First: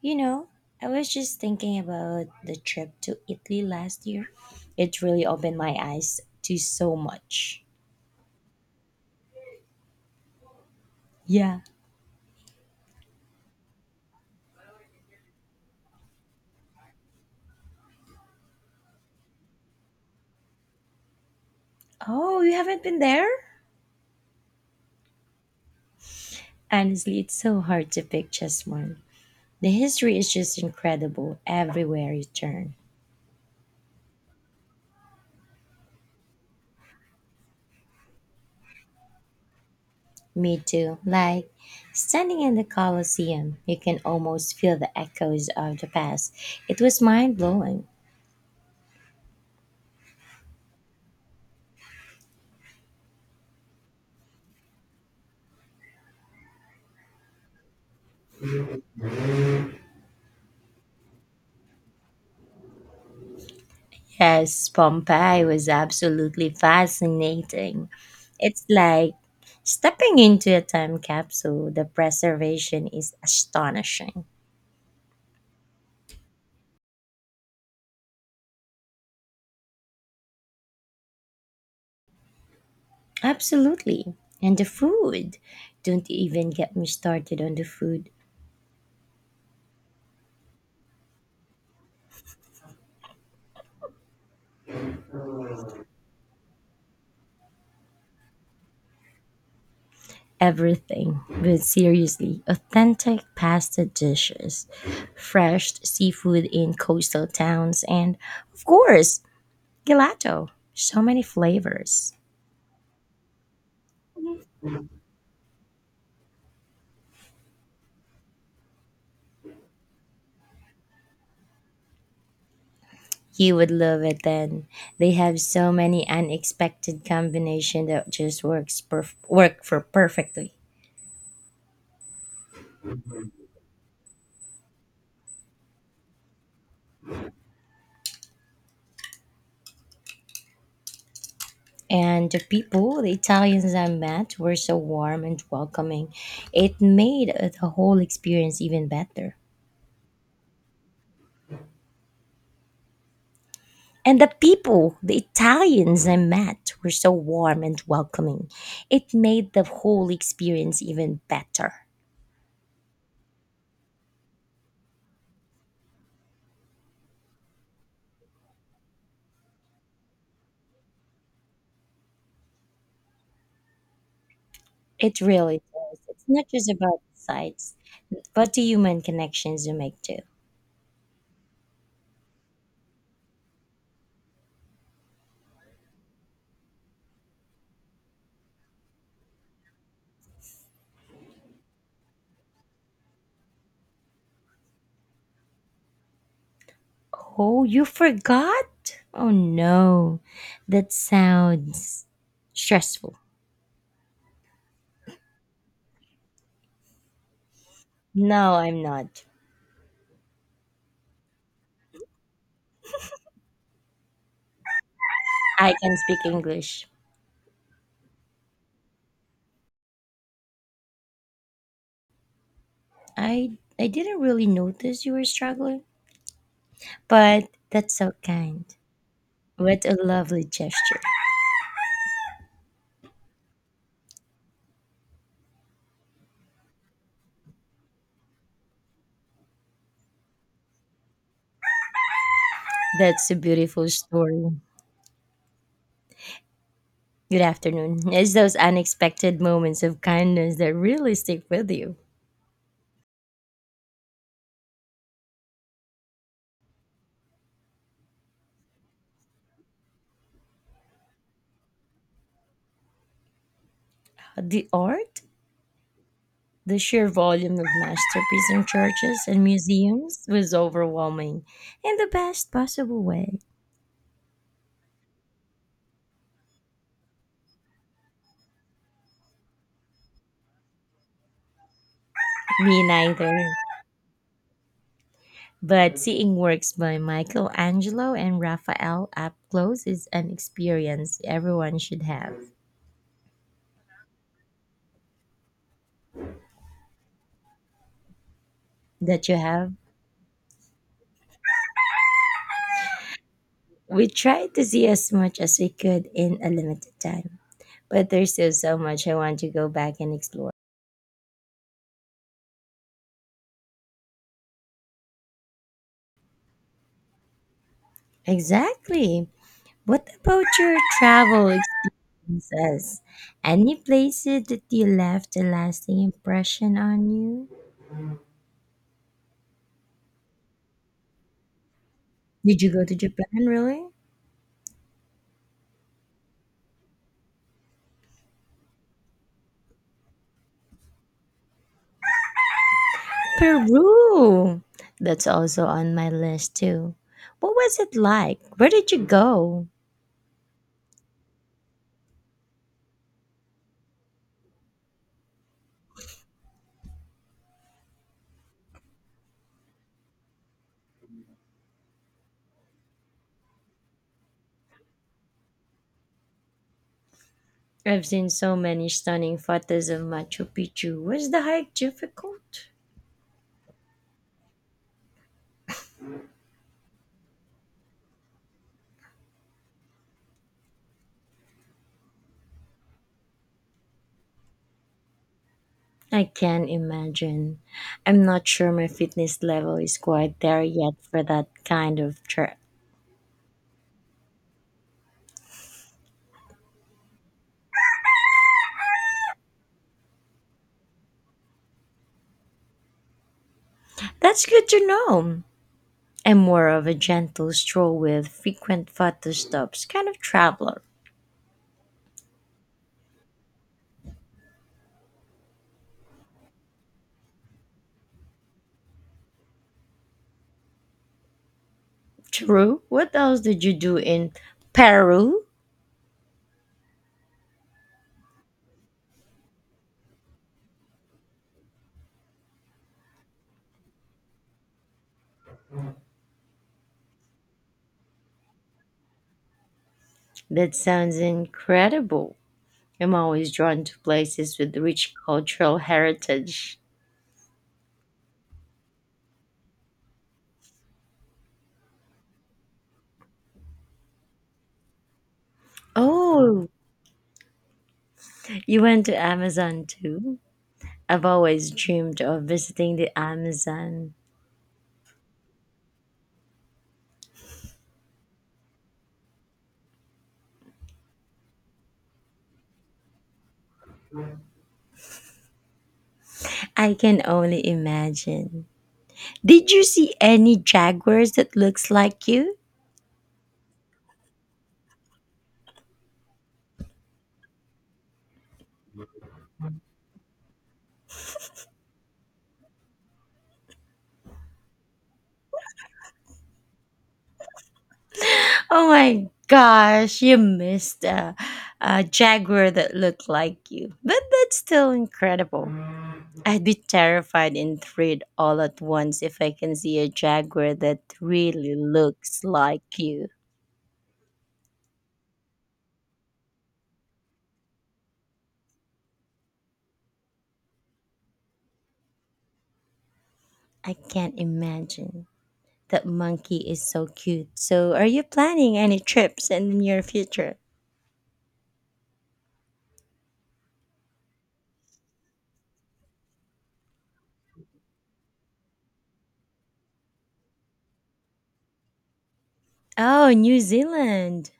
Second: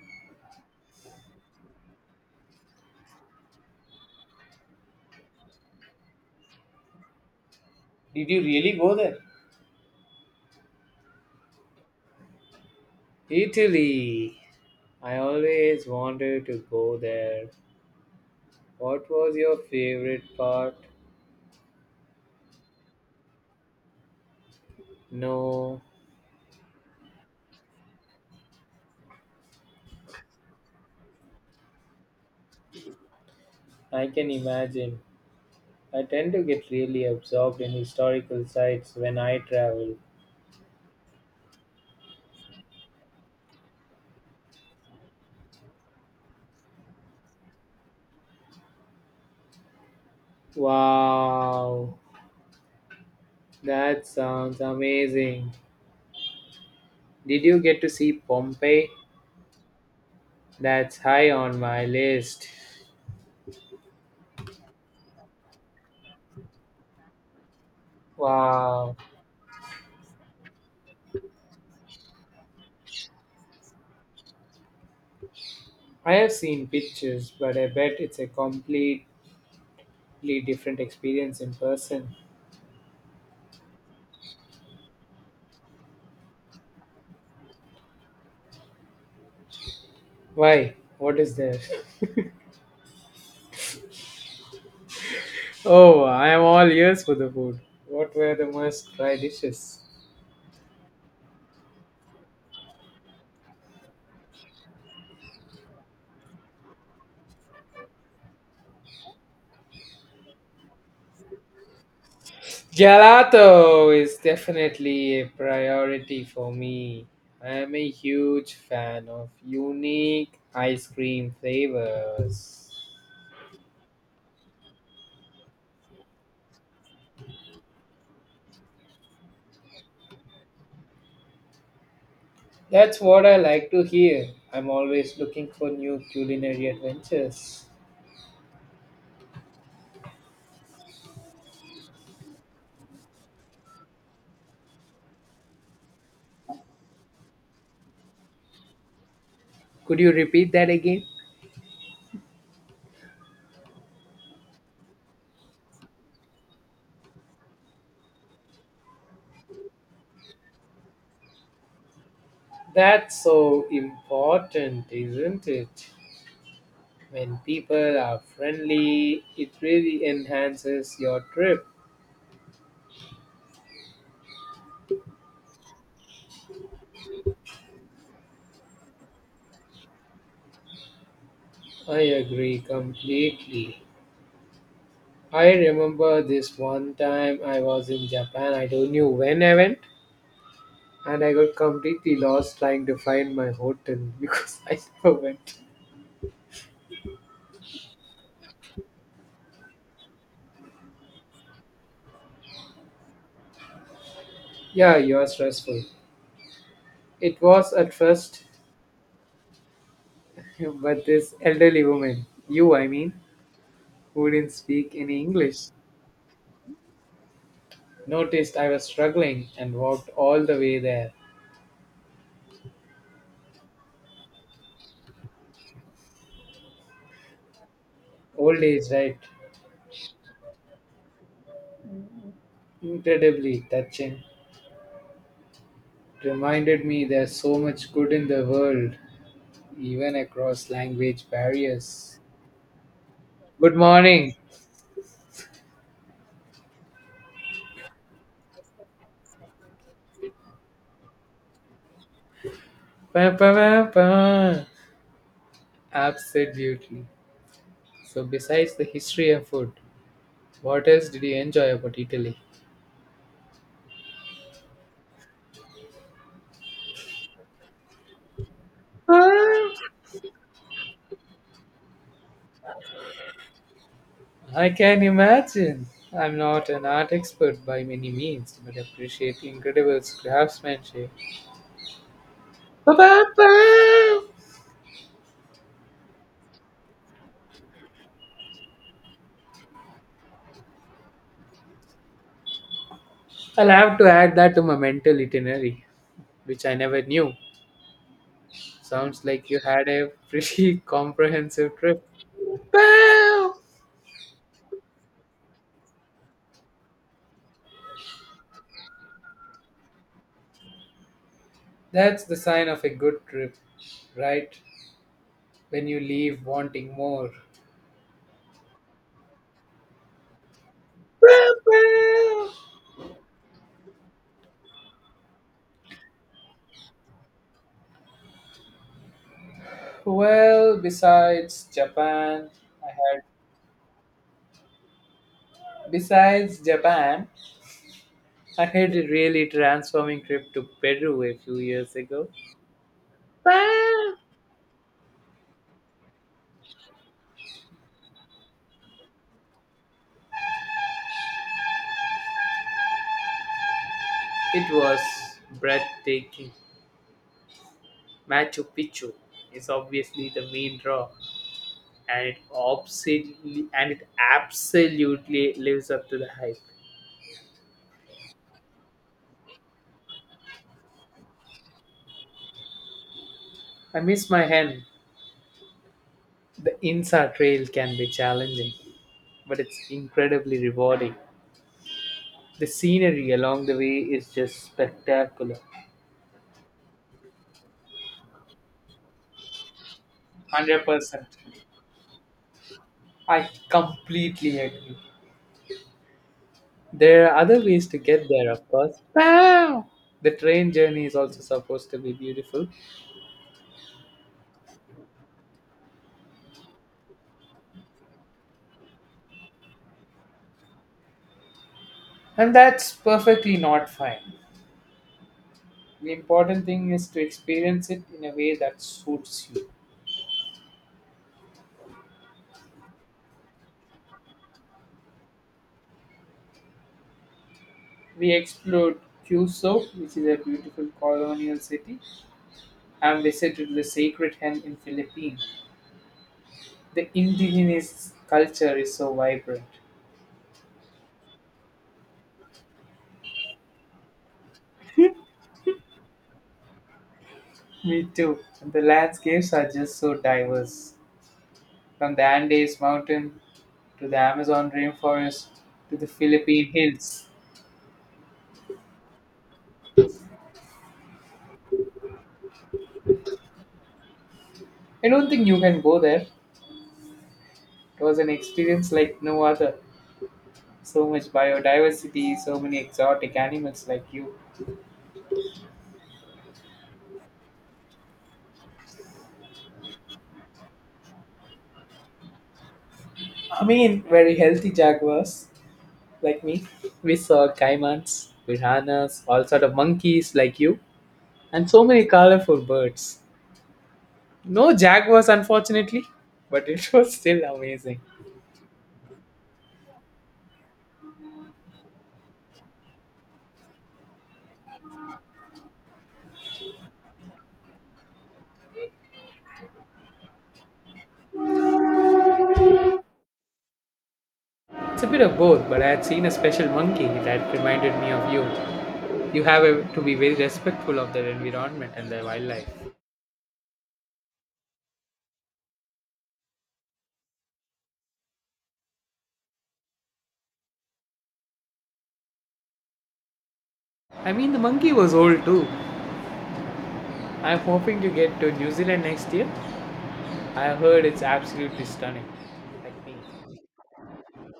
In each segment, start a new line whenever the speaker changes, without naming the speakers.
You know, I was just thinking about the trip to Italy last year. It really opened my eyes to so much.
Did you really go there?
Yeah.
Italy. I always wanted to go there. What was your favorite part?
Oh, you haven't been there?
No.
Honestly, it's so hard to pick just one. The history is just incredible everywhere you turn.
I can imagine. I tend to get really absorbed in historical sites when I travel.
Me too. Standing in the Colosseum, you can almost feel the echoes of the past. It was mind blowing.
Wow, that sounds amazing. Did you get to see Pompeii? That's high on my list.
Yes, Pompeii was absolutely fascinating. It's
Wow,
like stepping into a time capsule. The preservation is astonishing.
I have seen pictures, but I bet it's a completely different experience in person.
Absolutely. And the food. Don't even get me started on the food.
Why? What is there? Oh, I am all ears for the food. What were the must try dishes?
Everything. But seriously, authentic pasta dishes, fresh seafood in coastal towns, and of course, gelato. So many flavors.
Gelato is definitely a priority for me. I am a huge fan of unique ice cream flavors.
You would love it then. They have so many unexpected combination that just work for perfectly.
That's what I like to hear. I'm always looking for new culinary adventures.
And the people, the Italians I met, were so warm and welcoming. It made the whole experience even better.
Could you repeat that again?
And the people, the Italians I met, were so warm and welcoming. It made the whole experience even better.
That's so important, isn't it? When people are friendly, it really enhances your trip.
It really does. It's not just about the sites, but the human connections you make too.
I agree completely. I remember this one time I was in Japan, I don't know when I went, and I got completely lost trying to find my hotel because I never went.
Oh, you forgot? Oh no, that sounds stressful.
Yeah, you are stressful. It was at first,
No, I'm not.
but this elderly woman, who didn't speak any English,
I can speak English.
noticed I was struggling and walked all the way there.
I I didn't really notice you were struggling, but that's so
Old
kind.
age, right?
What a lovely gesture.
Incredibly touching. Reminded me there's so much good in the world, even across language barriers.
That's a
Good
beautiful
morning.
story. Good afternoon. It's those unexpected moments of kindness that really stick with you.
Pa, pa, pa, pa. Absolutely. So, besides the history and food, what else did you enjoy about Italy?
The art. The sheer volume of masterpieces in churches and museums was overwhelming in the best possible way.
I can imagine. I'm not an art expert by many means, but appreciate incredible craftsmanship.
Me
Pa, pa,
neither.
pa.
But seeing works by Michelangelo and Raphael up close is an experience everyone should have.
I'll have to add that to my mental itinerary, which I never knew. Sounds
That you
like you
have.
had a pretty comprehensive trip. Wow!
We tried to see as much as we could in a limited time, but there's still so much I want to go back and explore.
That's the sign of a good trip, right? When you leave wanting more.
Exactly. What about your
Wow,
travel
wow.
says, any places that you left a lasting impression on you?
Well, besides Japan,
Did you go
I
to
had,
Japan, really?
besides Japan, I had a really transforming trip to Peru a few years ago. Wow.
Peru! That's also on my list, too. What was it like? Where did you go?
It was breathtaking. Machu Picchu is obviously the main draw, and it absolutely lives up to the hype.
I've seen so many stunning photos of Machu Picchu. Was the hike difficult?
I miss my hen. The Insa Trail can be challenging, but it's incredibly rewarding. The scenery along the way is just spectacular.
I can imagine. I'm not sure my fitness level is quite there yet for
100%.
that kind of trip.
I completely agree. There are other ways to get there, of course. Wow! The train journey is also supposed to be beautiful,
That's good to know. I'm more of a gentle stroll with frequent photo stops kind of traveler.
and that's perfectly not fine. The important thing is to experience it in a way that suits you.
True. What else did you do in Peru?
We explored Cuso, which is a beautiful colonial city, and visited the Sacred Hen in Philippines. The indigenous culture is so vibrant.
That sounds incredible. I'm always drawn to places with rich cultural heritage.
Me too. The landscapes are just so diverse. From the Andes mountain to the Amazon rainforest to the
Oh,
Philippine hills.
you went to Amazon too? I've always dreamed of visiting the Amazon.
I don't think you can go there. It was an experience like no other. So much biodiversity, so many exotic animals like you.
I can only imagine. Did you see any jaguars that looks like you?
I mean, very healthy jaguars, like me. We saw caimans, piranhas, all sort of monkeys like you, and so many colorful birds. No jaguars, unfortunately, but it was still amazing.
Oh my gosh, you missed a jaguar that looked like you. But that's still incredible. I'd be terrified and thrilled all at once if I can see a jaguar that really looks like you.
It's a bit of both, but I had seen a special monkey that reminded me of you. You have a- to be very respectful of their environment and their wildlife.
I can't imagine. That monkey is so cute. So, are you planning any trips in the near future?
I mean, the monkey was old too. I'm hoping to get to New Zealand next year. I heard it's absolutely stunning. Like me.
Oh, New Zealand.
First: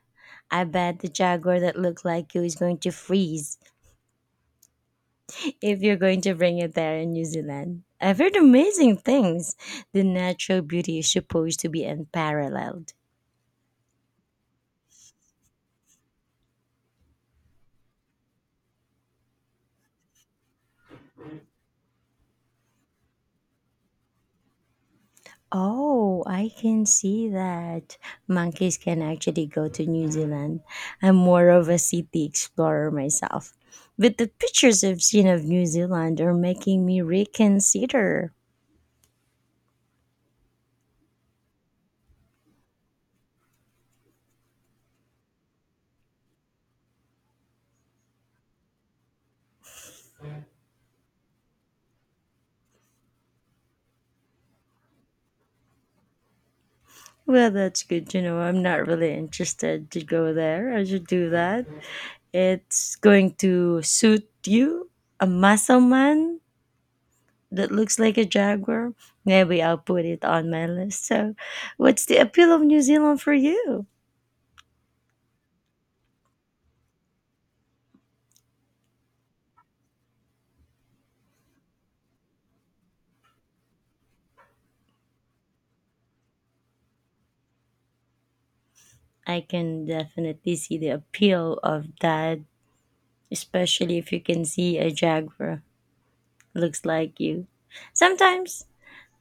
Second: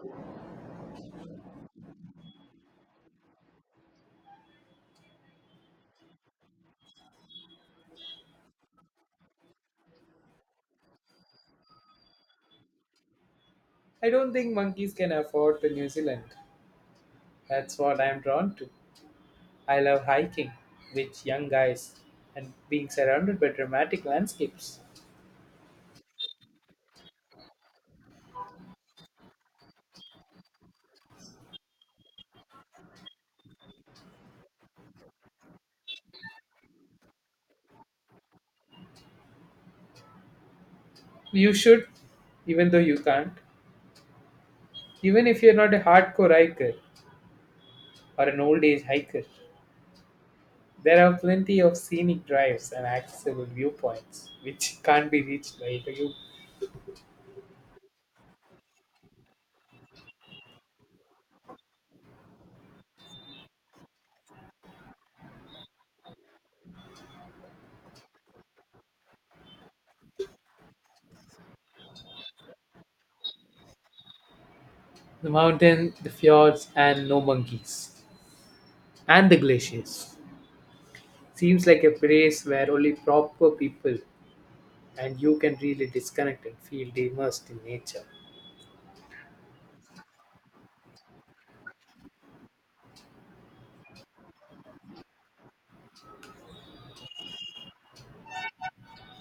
I bet the jaguar that looked like you is going to freeze if you're going to bring it there in New Zealand. I've heard amazing things. The natural beauty is supposed to be unparalleled.
I don't think monkeys can afford to New Zealand. That's what I'm drawn to. I love hiking with young guys and being surrounded by dramatic landscapes.
Oh, I can see that. Monkeys can actually go to New Zealand. I'm more of a city explorer myself. But the pictures I've seen of New Zealand are making me reconsider.
You should, even though you can't. Even if you're not a hardcore hiker or an old age hiker, there are plenty of scenic drives and accessible viewpoints which can't be reached by you.
Well, that's good to know. I'm not really interested to go there. I should do that. It's going to suit you, a muscle man that looks like a jaguar, maybe I'll put it on my list. So, what's the appeal of New Zealand for you?
The mountain, the fjords, and no monkeys, and the glaciers. Seems like a place where only proper people and you can really disconnect and feel immersed in nature.
I can definitely see the appeal of that, especially if you can see a jaguar looks like you. Sometimes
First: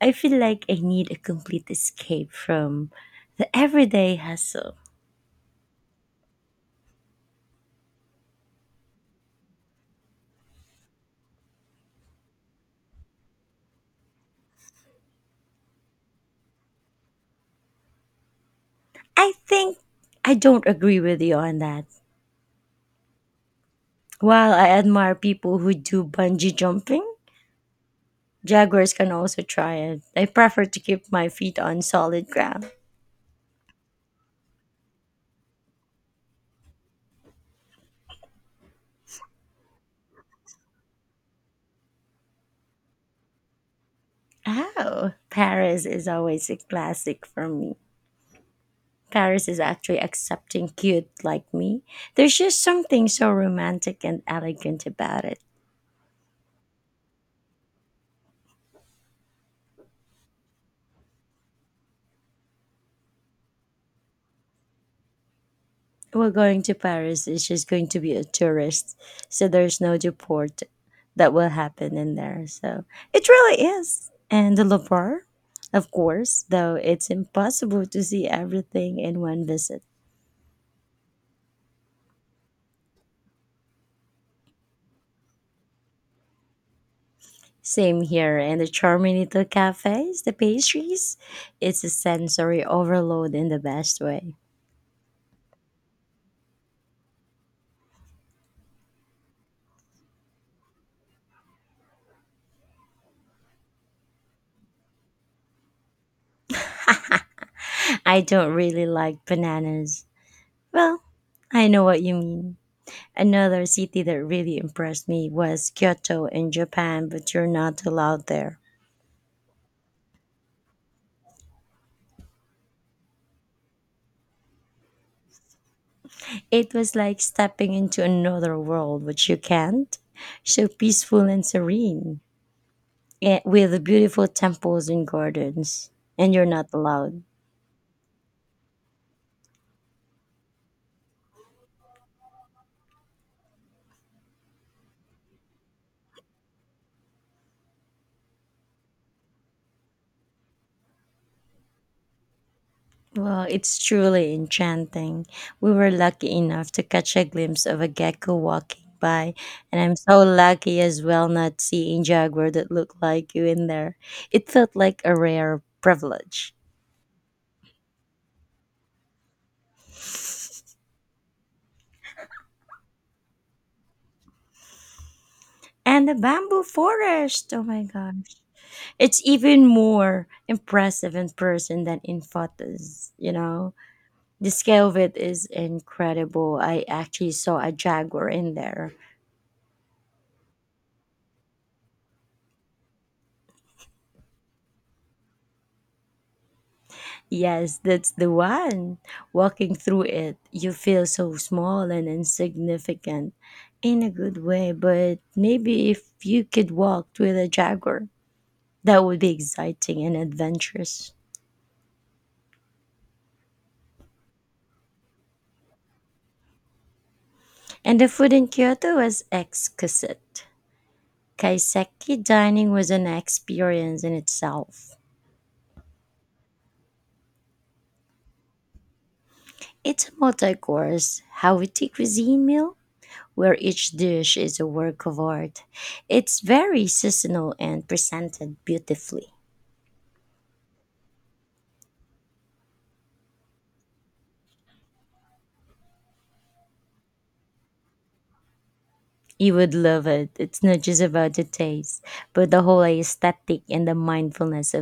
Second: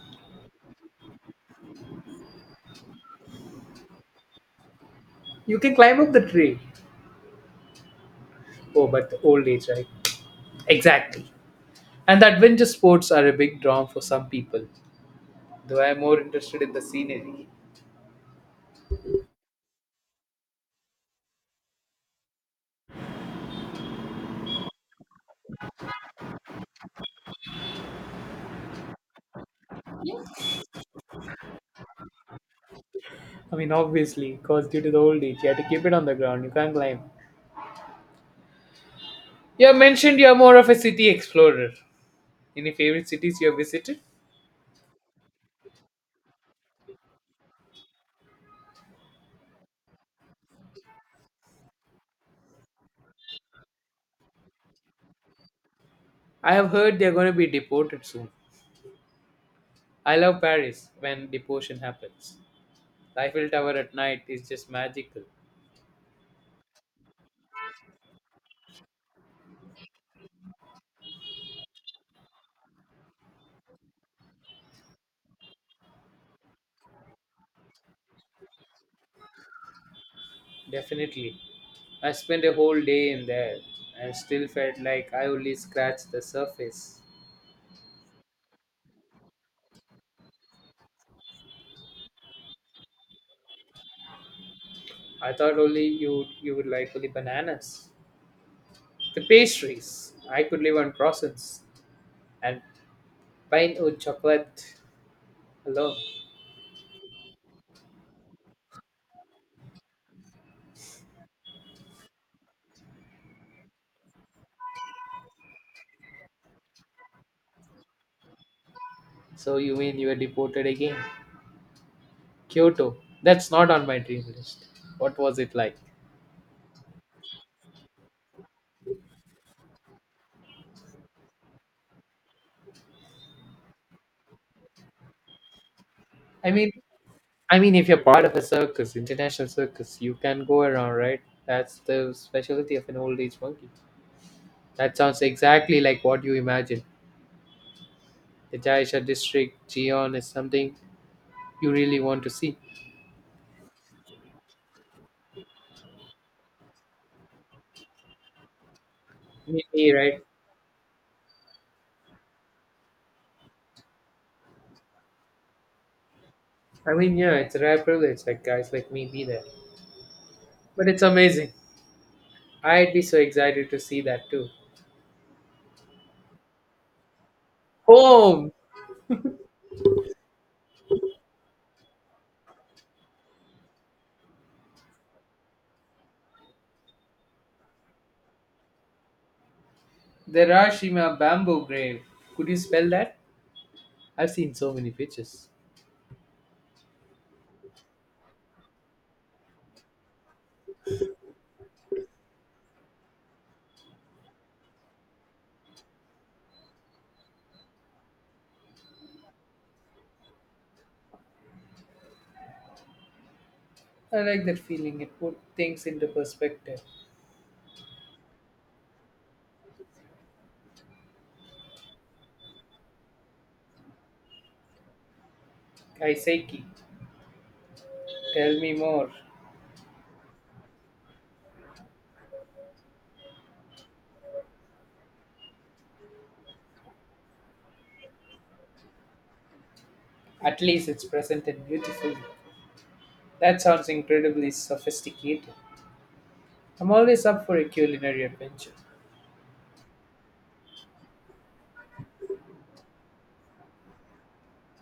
I feel like I need a complete escape from the everyday hustle.
You can climb up the tree. Oh, but the old age, right? Exactly. And the adventure sports are a big draw for some people, though I am more interested in the scenery.
I think I don't agree with you on that. While I admire people who do bungee jumping, jaguars can also try it. I prefer to keep my feet on solid ground.
I mean, obviously, because due to the old age, you have to keep it on the ground. You can't climb. You have mentioned you are more of a city explorer. Any favorite cities you have visited?
Oh, Paris is always a classic for me. Paris is actually accepting cute like me. There's just something so romantic and elegant about it.
I have heard they are going to be deported soon. I love Paris when deportation happens. The Eiffel Tower at night is just magical.
We're going to Paris. It's just going to be a tourist, so there's no deport that will happen in there. So it really is. And the Louvre, of course, though it's impossible to see everything in one visit.
Definitely. I spent a whole day in there and still felt like I only scratched the surface.
Same here, and the charm in little cafes, the pastries, it's a sensory overload in the best way.
I thought only you would like only bananas. The pastries. I could live on croissants and pine wood chocolate alone.
I don't really like bananas. Well, I know what you mean. Another city that really impressed me was Kyoto in Japan, but you're not allowed there.
So you mean you were deported again? Kyoto. That's not on my dream list. What was it like?
It was like stepping into another world, which you can't. So peaceful and serene, with beautiful temples and gardens, and you're
I
not
mean
allowed.
I mean if you're part of a circus, international circus, you can go around, right? That's the specialty of an old age monkey. That sounds exactly like what you imagine. The Jaisha district, Jeon is something you really want to see.
Well, it's truly enchanting. We were lucky enough to catch a glimpse of a gecko walking by,
Me,
and
me,
I'm so
right?
lucky as well not seeing jaguar that looked like you in there. It felt like a rare privilege.
I mean, yeah, it's a rare privilege, like guys like me be there. But it's amazing. I'd be so excited to see that too.
And the bamboo forest. Oh my gosh.
Home!
It's even more impressive in person than in photos. The scale of it is incredible. I actually saw a jaguar in there.
The Rashima bamboo grave. Could you spell that? I've seen so many pictures.
Yes, that's the one. Walking through it, you feel so small and insignificant in a good way. But maybe if you could walk with a jaguar, that would be exciting and adventurous.
I like that feeling. It put things into perspective.
And the food in Kyoto was exquisite. Kaiseki dining was an experience in itself.
Kaiseki, tell me more.
It's a multi course, Hawiti cuisine meal where each dish is a work of art. It's very seasonal and presented beautifully.
At least it's presented beautifully. That sounds incredibly sophisticated. I'm always up for a culinary adventure.
You would love it. It's not just about the taste, but the whole aesthetic and the mindfulness of